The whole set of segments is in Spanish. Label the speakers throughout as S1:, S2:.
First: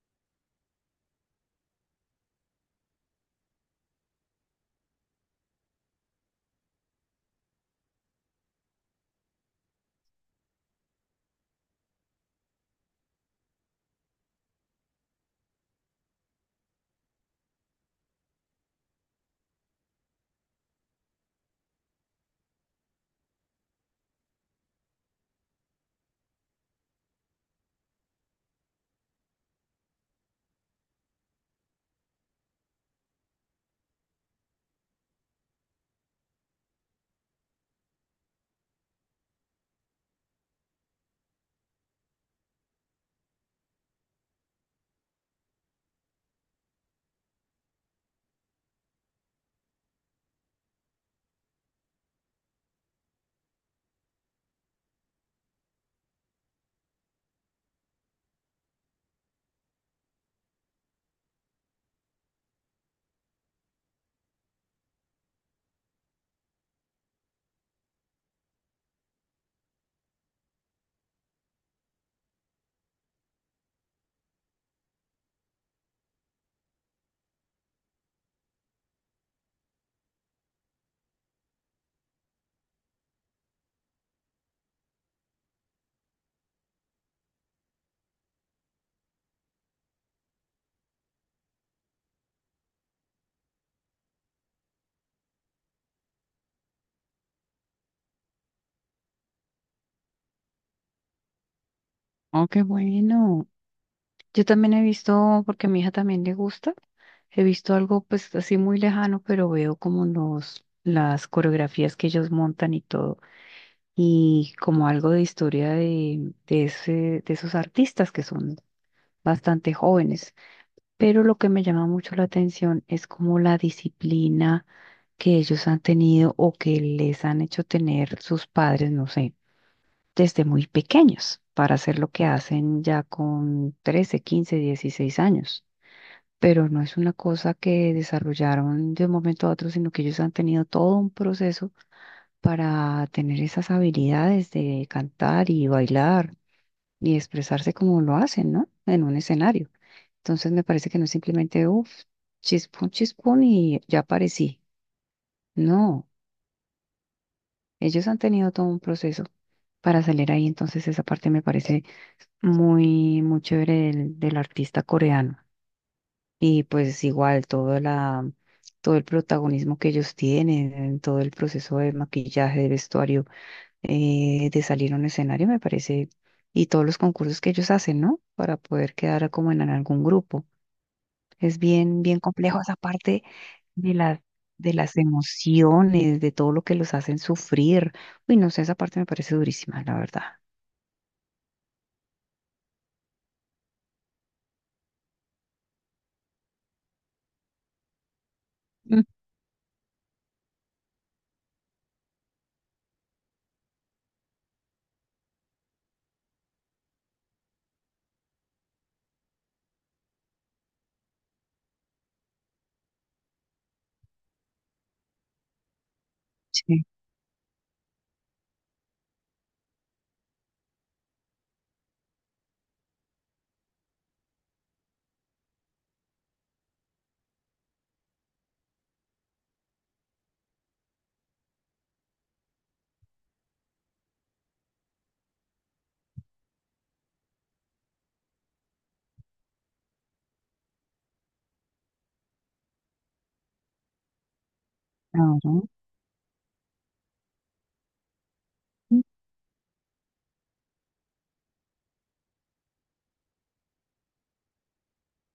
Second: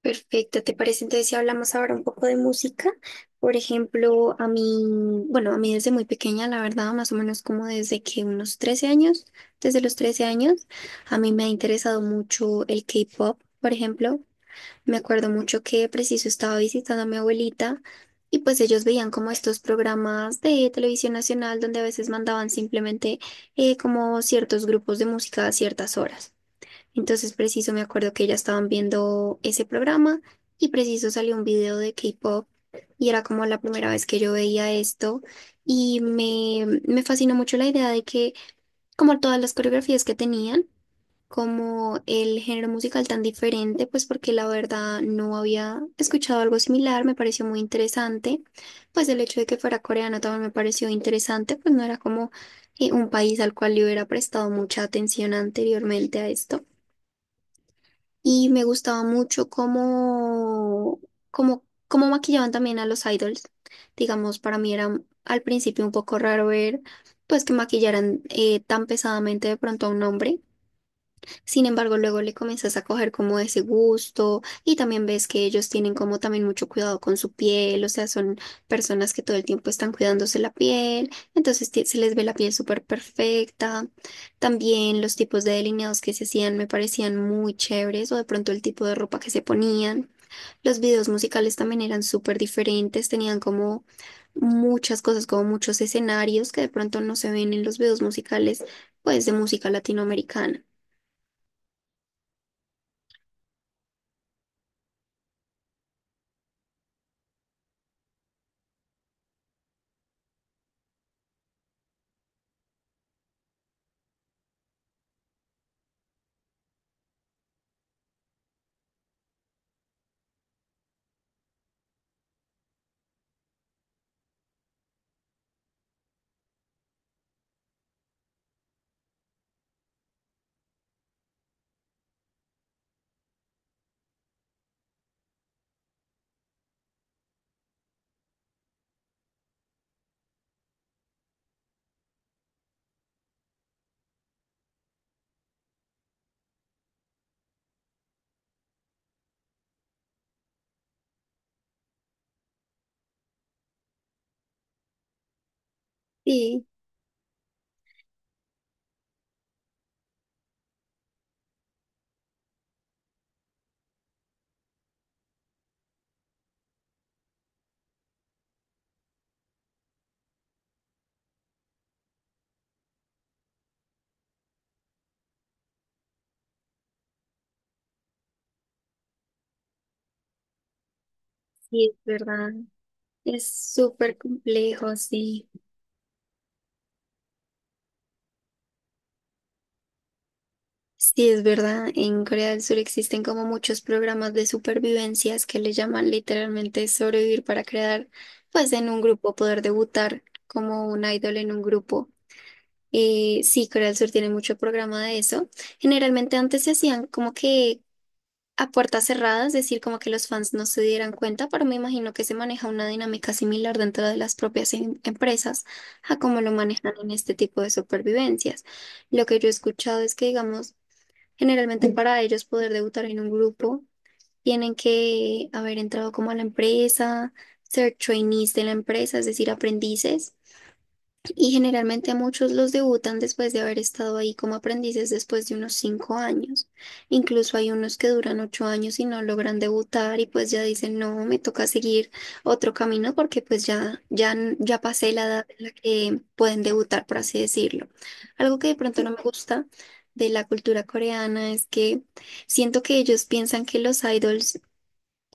S1: Perfecto, ¿te parece entonces si hablamos ahora un poco de música? Por ejemplo, a mí, bueno, a mí desde muy pequeña, la verdad, más o menos como desde que unos 13 años, desde los 13 años, a mí me ha interesado mucho el K-pop, por ejemplo. Me acuerdo mucho que preciso estaba visitando a mi abuelita y pues ellos veían como estos programas de televisión nacional donde a veces mandaban simplemente como ciertos grupos de música a ciertas horas. Entonces, preciso, me acuerdo que ya estaban viendo ese programa y preciso salió un video de K-pop y era como la primera vez que yo veía esto y me fascinó mucho la idea de que como todas las coreografías que tenían, como el género musical tan diferente, pues porque la verdad no había escuchado algo similar, me pareció muy interesante, pues el hecho de que fuera coreano también me pareció interesante, pues no era como un país al cual yo hubiera prestado mucha atención anteriormente a esto y me gustaba mucho cómo maquillaban también a los idols. Digamos, para mí era al principio un poco raro ver pues que maquillaran tan pesadamente de pronto a un hombre. Sin embargo, luego le comienzas a coger como ese gusto y también ves que ellos tienen como también mucho cuidado con su piel, o sea, son personas que todo el tiempo están cuidándose la piel, entonces se les ve la piel súper perfecta. También los tipos de delineados que se hacían me parecían muy chéveres o de pronto el tipo de ropa que se ponían. Los videos musicales también eran súper diferentes, tenían como muchas cosas, como muchos escenarios que de pronto no se ven en los videos musicales, pues de música latinoamericana.
S2: Oh, qué bueno. Yo también he visto, porque a mi hija también le gusta, he visto algo pues así muy lejano, pero veo como las coreografías que ellos montan y todo, y como algo de historia de ese, de esos artistas que son bastante jóvenes. Pero lo que me llama mucho la atención es como la disciplina que ellos han tenido o que les han hecho tener sus padres, no sé desde muy pequeños para hacer lo que hacen ya con 13, 15, 16 años. Pero no es una cosa que desarrollaron de un momento a otro, sino que ellos han tenido todo un proceso para tener esas habilidades de cantar y bailar y expresarse como lo hacen, ¿no?, en un escenario. Entonces me parece que no es simplemente, uff, chispón, chispón y ya aparecí. No,
S1: Sí.
S2: ellos han tenido todo un proceso para salir ahí, entonces esa parte me parece muy, muy chévere del, del artista coreano. Y pues igual todo la, todo el protagonismo que ellos tienen, en todo el proceso de maquillaje, de vestuario, de salir a un escenario, me parece, y todos los concursos que ellos hacen, ¿no?, para poder quedar como en algún grupo. Es
S1: Sí, es
S2: bien, bien
S1: verdad.
S2: complejo esa parte
S1: Es
S2: de
S1: súper
S2: las, de
S1: complejo,
S2: las
S1: sí.
S2: emociones, de todo lo que los hacen sufrir. Uy, no sé, esa parte me parece durísima, la verdad.
S1: Sí, es verdad. En Corea del Sur existen como muchos programas de supervivencias que le llaman literalmente sobrevivir para crear, pues en un
S2: Mm,
S1: grupo, poder debutar como un idol en un grupo. Sí, Corea del Sur tiene mucho programa de eso. Generalmente antes se hacían como que a puertas cerradas, es decir, como que los fans no se dieran cuenta, pero me imagino que se maneja una dinámica similar dentro de las propias empresas a cómo lo
S2: sí,
S1: manejan en este tipo de supervivencias. Lo que yo he escuchado es que, digamos, generalmente para ellos poder debutar en un grupo, tienen que haber entrado como a la empresa, ser trainees de la empresa, es decir, aprendices. Y generalmente muchos los debutan después de haber estado ahí como aprendices después de unos 5 años. Incluso hay unos que duran 8 años y no logran debutar y pues ya dicen, no, me toca seguir otro camino porque pues ya pasé la edad en la que pueden debutar, por así decirlo. Algo que de pronto no me gusta de la cultura coreana es que siento que ellos piensan que los idols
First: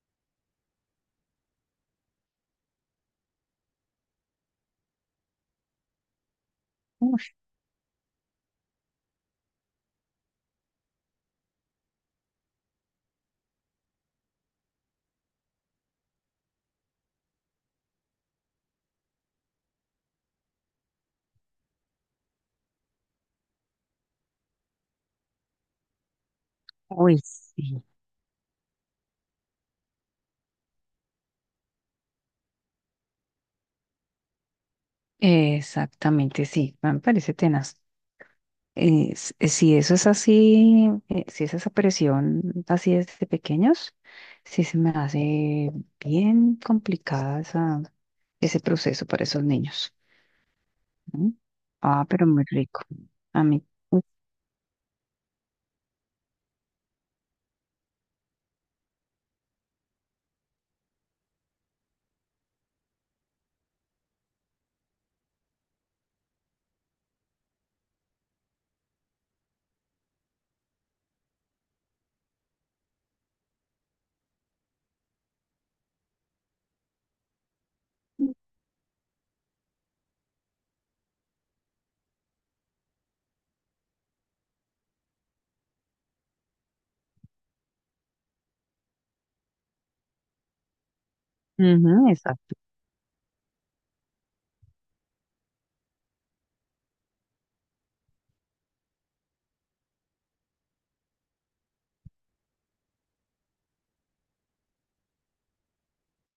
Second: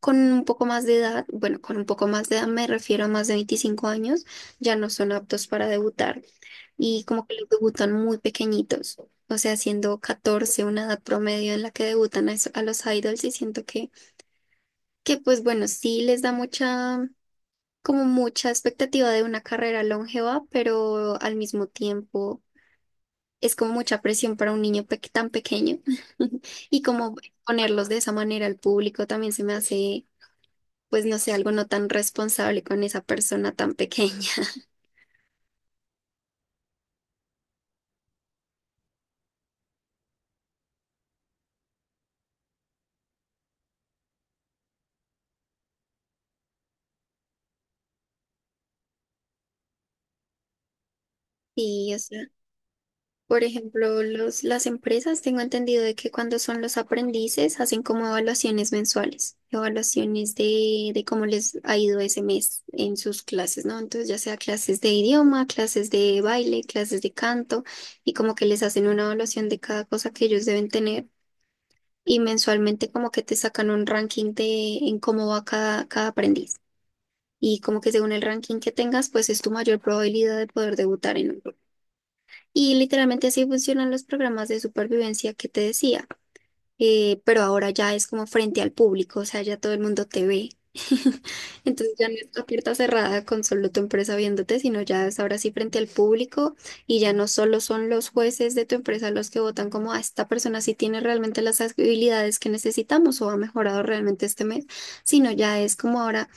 S1: con un poco más de edad, bueno, con un poco más de edad me refiero a más de 25 años, ya no son aptos para debutar y como que
S2: claro.
S1: los debutan muy pequeñitos, o sea, siendo 14 una edad promedio en la que debutan a los idols y siento que pues bueno, sí les da mucha, como mucha expectativa de una carrera longeva, pero al mismo tiempo es como mucha presión para un niño tan pequeño y como
S2: Uy, sí.
S1: ponerlos de esa manera al público también se me hace, pues no sé, algo no tan responsable con esa persona tan pequeña.
S2: Exactamente, sí, me parece tenaz. Si eso es así, si es esa presión así desde pequeños, sí se me hace bien complicada esa, ese proceso para esos niños. ¿No?
S1: Sí, o
S2: Ah, pero muy rico.
S1: por
S2: A mí,
S1: ejemplo, las empresas, tengo entendido de que cuando son los aprendices hacen como evaluaciones mensuales, evaluaciones de cómo les ha ido ese mes en sus clases, ¿no? Entonces, ya sea clases de idioma, clases de baile, clases de canto, y como que les hacen una evaluación de cada cosa que ellos deben tener, y mensualmente como que te sacan un ranking de en cómo va cada aprendiz. Y como que según el ranking que tengas, pues es tu mayor probabilidad de poder debutar en un y literalmente así funcionan los programas de supervivencia que te decía, pero ahora ya es como frente al público, o sea, ya todo el mundo te ve. Entonces ya
S2: ujú,
S1: no es la
S2: exacto.
S1: puerta cerrada con solo tu empresa viéndote, sino ya es ahora sí frente al público y ya no solo son los jueces de tu empresa los que votan como a esta persona sí tiene realmente las habilidades que necesitamos o ha mejorado realmente este mes, sino ya es como ahora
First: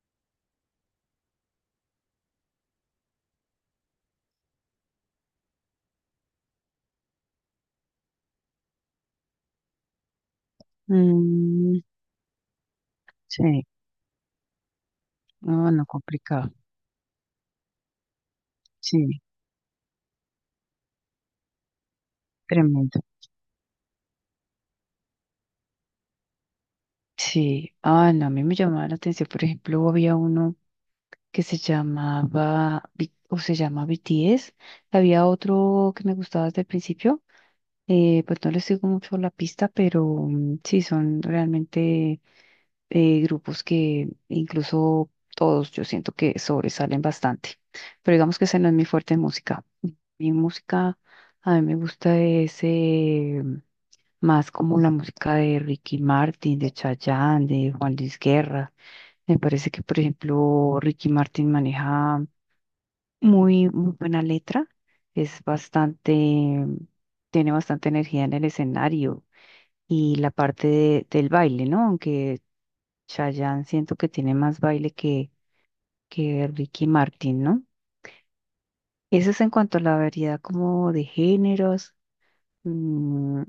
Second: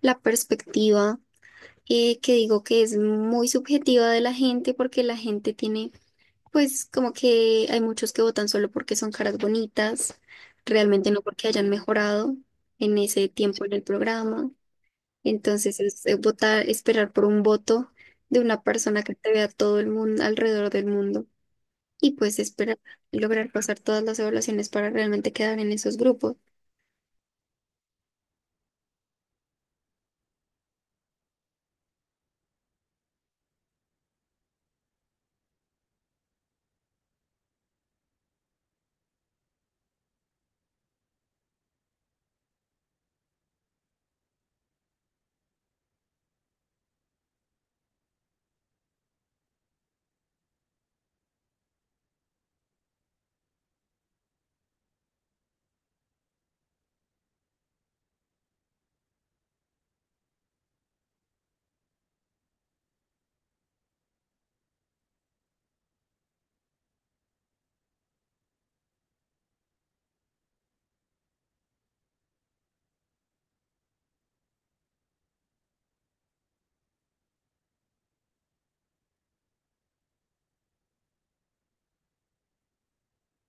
S1: la perspectiva que digo que es muy subjetiva de la gente porque la gente tiene pues como que hay muchos que votan solo porque son caras bonitas, realmente no porque hayan
S2: Mm,
S1: mejorado en ese tiempo
S2: sí,
S1: en el programa.
S2: no,
S1: Entonces
S2: no
S1: es
S2: complicado.
S1: votar, esperar por un voto de una persona que
S2: Sí,
S1: te vea todo el mundo, alrededor del mundo, y pues esperar
S2: tremendo.
S1: lograr pasar todas las evaluaciones para realmente quedar en esos grupos.
S2: Sí, ah, no, a mí me llamaba la atención, por ejemplo, había uno que se llamaba o se llama BTS. Había otro que me gustaba desde el principio. Pues no les sigo mucho la pista, pero mm, sí, son realmente, grupos que incluso todos yo siento que sobresalen bastante. Pero digamos que ese no es mi fuerte en música. Mi música, a mí me gusta ese más como la música de Ricky Martin, de Chayanne, de Juan Luis Guerra. Me parece que, por ejemplo, Ricky Martin maneja muy, muy buena letra, es bastante, tiene bastante energía en el escenario y la parte del baile, ¿no? Aunque Chayanne siento que tiene más baile que Ricky Martin, ¿no? Eso es en cuanto a la variedad como de géneros, mm,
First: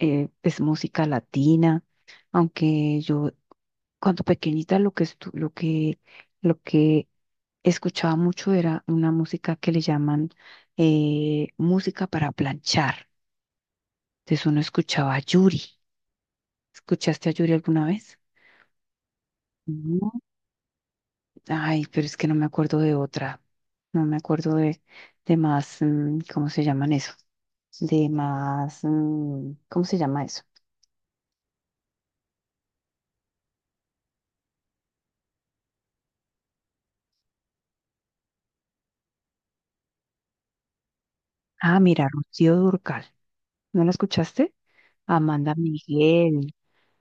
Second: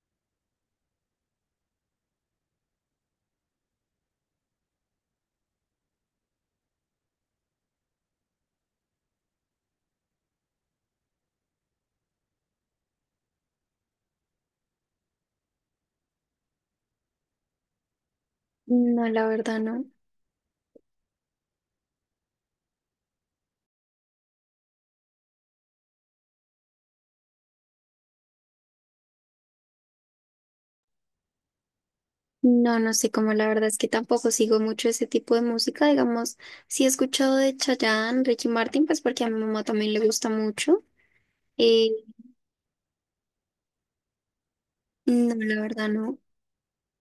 S2: es música latina, aunque yo cuando pequeñita lo que lo que escuchaba mucho era una música que le llaman, música para planchar. Entonces uno escuchaba a Yuri. ¿Escuchaste a Yuri alguna vez?
S1: No, la verdad no.
S2: No. Ay, pero es que no me acuerdo de otra. No me acuerdo de más, mm, ¿cómo se llaman eso? De más, mm, ¿cómo se llama eso?
S1: No, no sé cómo, la verdad es que tampoco sigo mucho ese tipo de música, digamos, sí he escuchado de Chayanne, Ricky Martin, pues porque a mi mamá también le gusta mucho.
S2: Ah,
S1: eh,
S2: mira, Rocío Durcal. ¿No la escuchaste?
S1: No,
S2: Amanda
S1: la verdad no.
S2: Miguel,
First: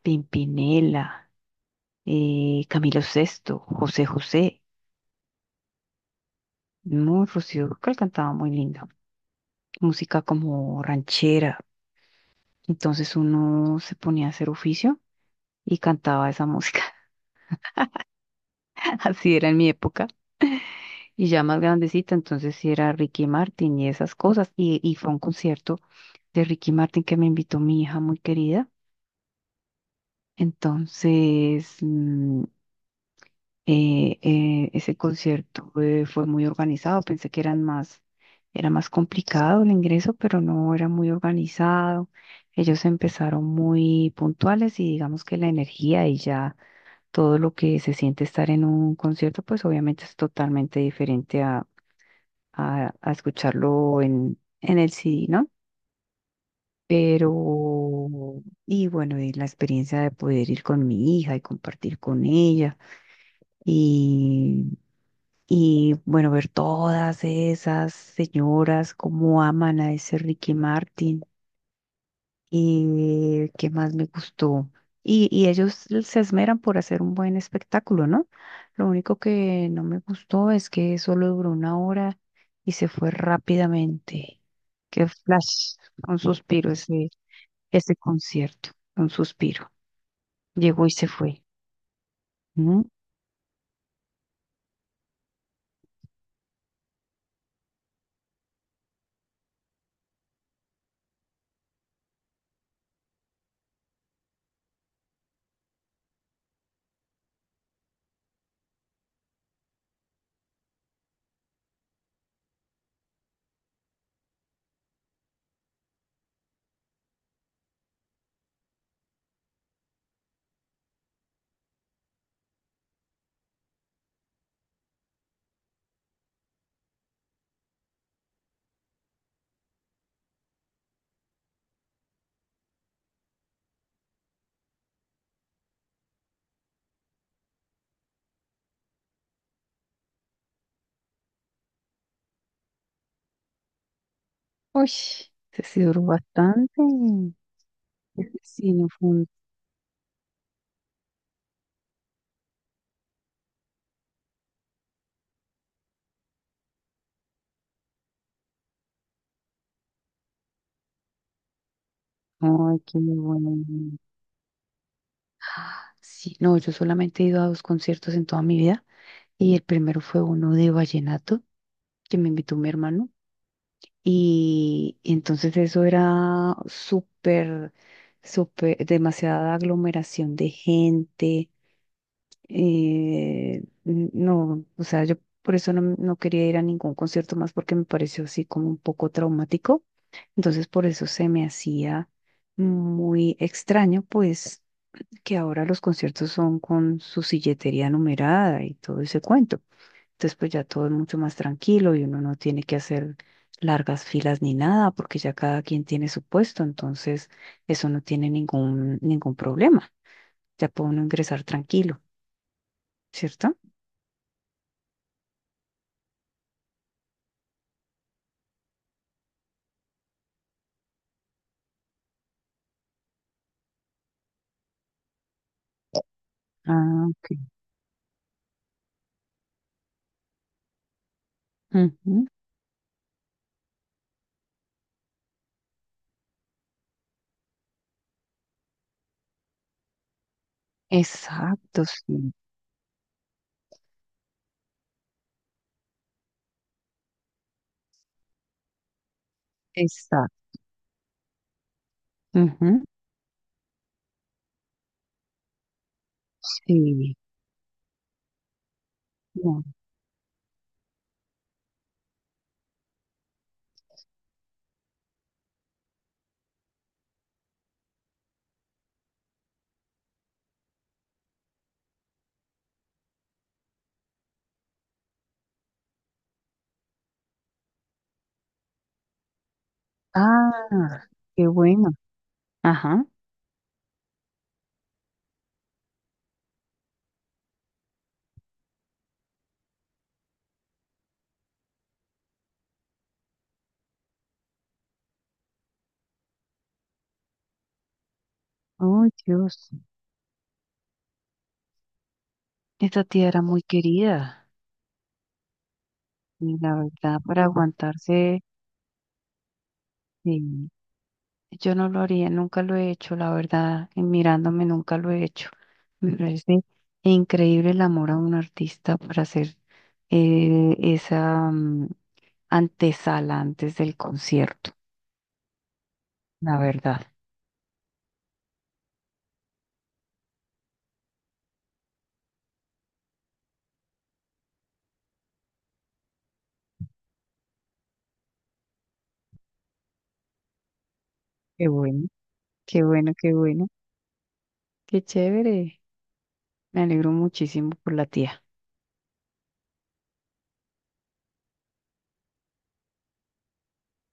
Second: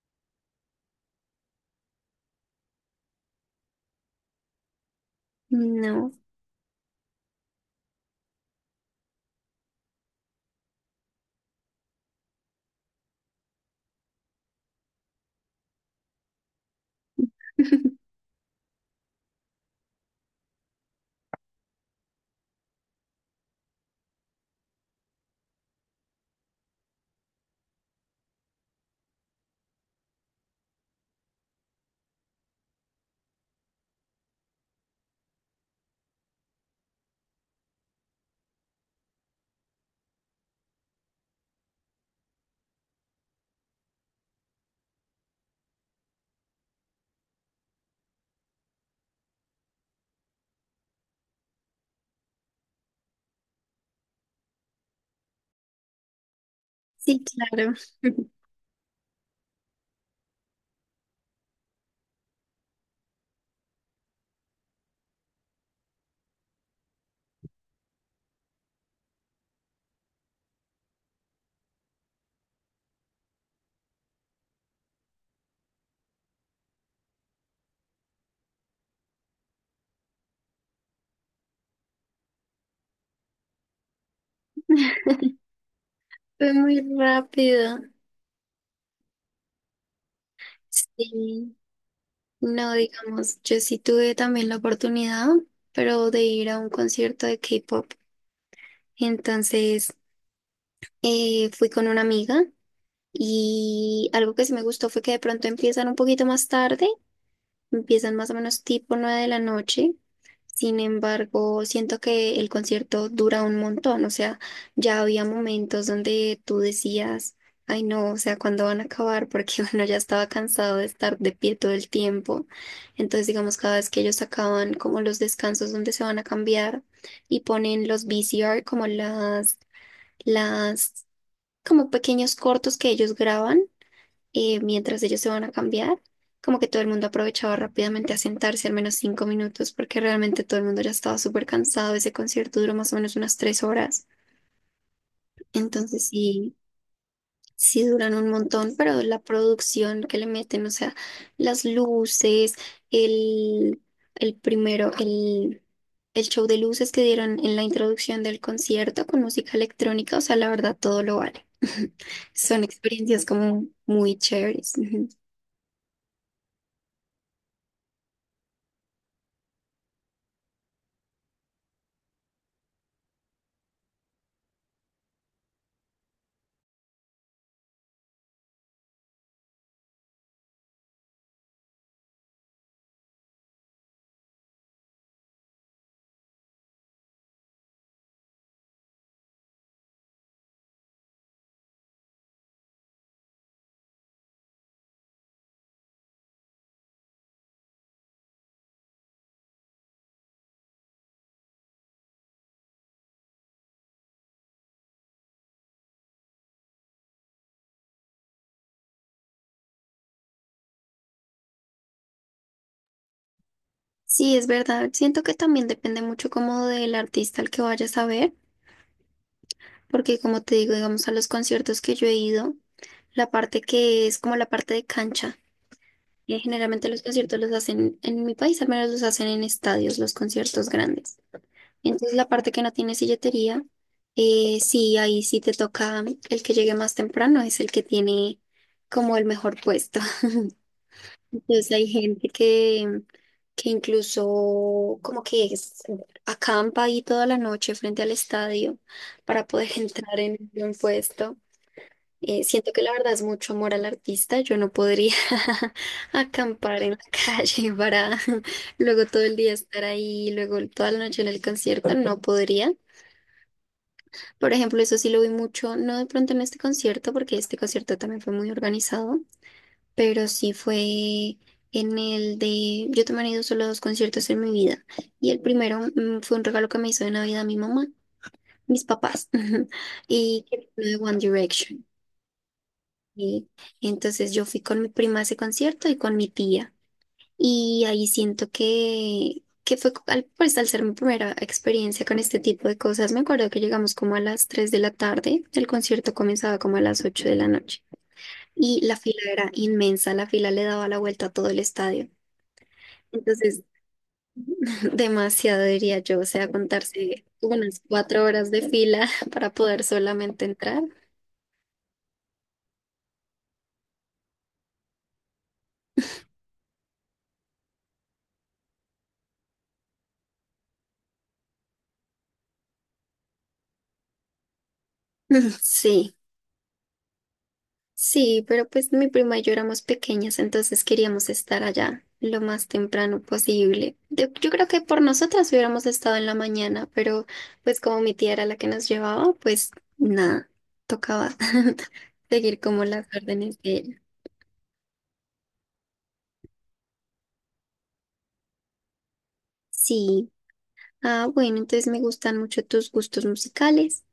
S2: Pimpinela, Camilo Sesto, José José.
S1: No.
S2: No, Rocío Dúrcal cantaba muy lindo. Música como ranchera. Entonces uno se ponía a hacer oficio y cantaba esa música. Así era en mi época. Y ya más grandecita, entonces sí era Ricky Martin y esas cosas. Y fue a un concierto de Ricky Martin que me invitó mi hija muy querida. Entonces, mm, ese concierto, fue muy organizado, pensé que eran más, era más complicado el ingreso, pero no era muy organizado. Ellos empezaron muy puntuales y digamos que la energía y ya todo lo que se siente estar en un concierto, pues obviamente es totalmente diferente a, a escucharlo en el CD, ¿no?
S1: Sí, claro.
S2: Pero, y bueno, y la experiencia de poder ir con mi hija y compartir con ella. Y bueno, ver todas esas señoras cómo aman a ese Ricky Martin y qué más me gustó. Y ellos se esmeran por hacer un buen espectáculo, ¿no? Lo único que no me gustó es que solo duró una hora y se fue rápidamente. Qué flash, un
S1: Fue
S2: suspiro
S1: muy
S2: ese,
S1: rápido.
S2: ese concierto, un suspiro. Llegó y se fue.
S1: Sí. No,
S2: ¿No?
S1: digamos, yo sí tuve también la oportunidad, pero de ir a un concierto de K-pop. Entonces, fui con una amiga y algo que sí me gustó fue que de pronto empiezan un poquito más tarde. Empiezan más o menos tipo 9 de la noche. Sin embargo, siento que el concierto dura un montón. O sea, ya había momentos donde tú decías, ay no, o sea, ¿cuándo van a acabar? Porque uno ya estaba cansado de estar de pie todo el tiempo. Entonces, digamos, cada vez que ellos acaban como los descansos donde se van a cambiar y ponen los VCR como las, como pequeños cortos que ellos graban mientras ellos se van a cambiar, como que todo el mundo aprovechaba rápidamente a sentarse al menos 5 minutos, porque realmente todo el mundo ya estaba súper cansado. Ese concierto duró más o menos unas 3 horas.
S2: Uy, ese sí duró
S1: Entonces sí,
S2: bastante.
S1: sí duran un
S2: Ese sí
S1: montón,
S2: no
S1: pero la
S2: fue.
S1: producción que le meten, o sea, las luces, el, el primero, el, el show de luces que dieron en la introducción del concierto con música electrónica, o sea, la verdad todo lo vale. Son
S2: Ay, qué
S1: experiencias
S2: bueno.
S1: como muy chéveres.
S2: Sí, no, yo solamente he ido a dos conciertos en toda mi vida y el primero fue uno de vallenato que me invitó mi hermano y entonces eso era súper, súper, demasiada aglomeración de gente. No, o sea, yo por eso no, no quería ir a ningún concierto más porque me pareció así como un poco traumático. Entonces por eso se me hacía muy extraño, pues que ahora los conciertos son con su silletería numerada y todo ese cuento. Entonces, pues ya todo es mucho más tranquilo y uno no tiene que hacer largas filas ni nada, porque ya cada quien tiene su puesto, entonces eso no tiene ningún, ningún problema. Ya puede uno ingresar tranquilo, ¿cierto?
S1: Sí, es verdad. Siento que también depende mucho como del artista al que vayas a ver, porque como te digo, digamos, a los conciertos que yo he ido, la parte que es como la parte de cancha, y generalmente los
S2: Ah, ok.
S1: conciertos los hacen en mi país, al menos los hacen en estadios, los conciertos grandes. Entonces
S2: Ujú.
S1: la parte que no tiene silletería, sí, ahí sí te toca el que llegue más temprano, es el que tiene como el mejor puesto. Entonces
S2: Exacto,
S1: hay gente
S2: sí,
S1: que incluso como que acampa ahí toda la noche frente al estadio para poder entrar
S2: exacto.
S1: en un puesto. Siento
S2: Ujú,
S1: que la verdad es mucho amor al artista. Yo no podría acampar en la
S2: sí.
S1: calle para luego todo el día
S2: No.
S1: estar ahí, luego toda la noche en el concierto. No podría. Por ejemplo, eso sí lo vi mucho, no de pronto en este concierto, porque este concierto también fue muy organizado, pero sí fue en el de, yo también he ido solo a 2 conciertos en mi vida y el primero fue un regalo que me hizo de Navidad mi mamá, mis papás, y que fue de
S2: Ah,
S1: One
S2: qué
S1: Direction.
S2: bueno. Ajá.
S1: Y entonces yo fui con mi prima a ese concierto y con mi tía y ahí siento que fue pues al ser mi primera experiencia con este tipo de cosas, me acuerdo que llegamos como a las 3 de la tarde, el concierto comenzaba como a las 8 de la noche y la
S2: Oh,
S1: fila era
S2: Dios.
S1: inmensa, la fila le daba la vuelta a todo el estadio.
S2: Esta tía era muy
S1: Entonces,
S2: querida.
S1: demasiado diría yo, o sea,
S2: Y la verdad,
S1: contarse
S2: para
S1: unas cuatro
S2: aguantarse,
S1: horas de fila para poder solamente
S2: eh,
S1: entrar.
S2: yo no lo haría, nunca lo he hecho, la verdad, y mirándome nunca lo he hecho. Me parece increíble el amor a un artista para hacer, esa mm, antesala antes del concierto,
S1: Sí,
S2: la verdad.
S1: sí, pero pues mi prima y yo éramos pequeñas, entonces queríamos estar allá lo más temprano posible. Yo creo que por nosotras hubiéramos estado en la mañana, pero pues como mi tía era la que nos llevaba, pues nada, tocaba
S2: Qué bueno,
S1: seguir como
S2: qué
S1: las
S2: bueno, qué
S1: órdenes
S2: bueno,
S1: de ella.
S2: qué chévere. Me alegro muchísimo por la tía.
S1: Sí. Ah, bueno, entonces me gustan mucho tus gustos musicales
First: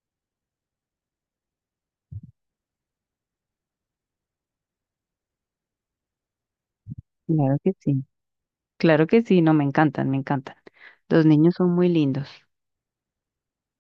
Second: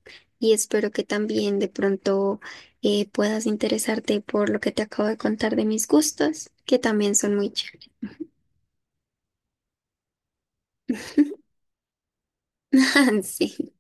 S1: y espero que también de pronto puedas interesarte por lo que te acabo de contar de mis gustos, que también son muy
S2: Claro que
S1: chéveres.
S2: sí, claro que sí, no, me encantan, me encantan. Los niños son muy lindos.
S1: Sí.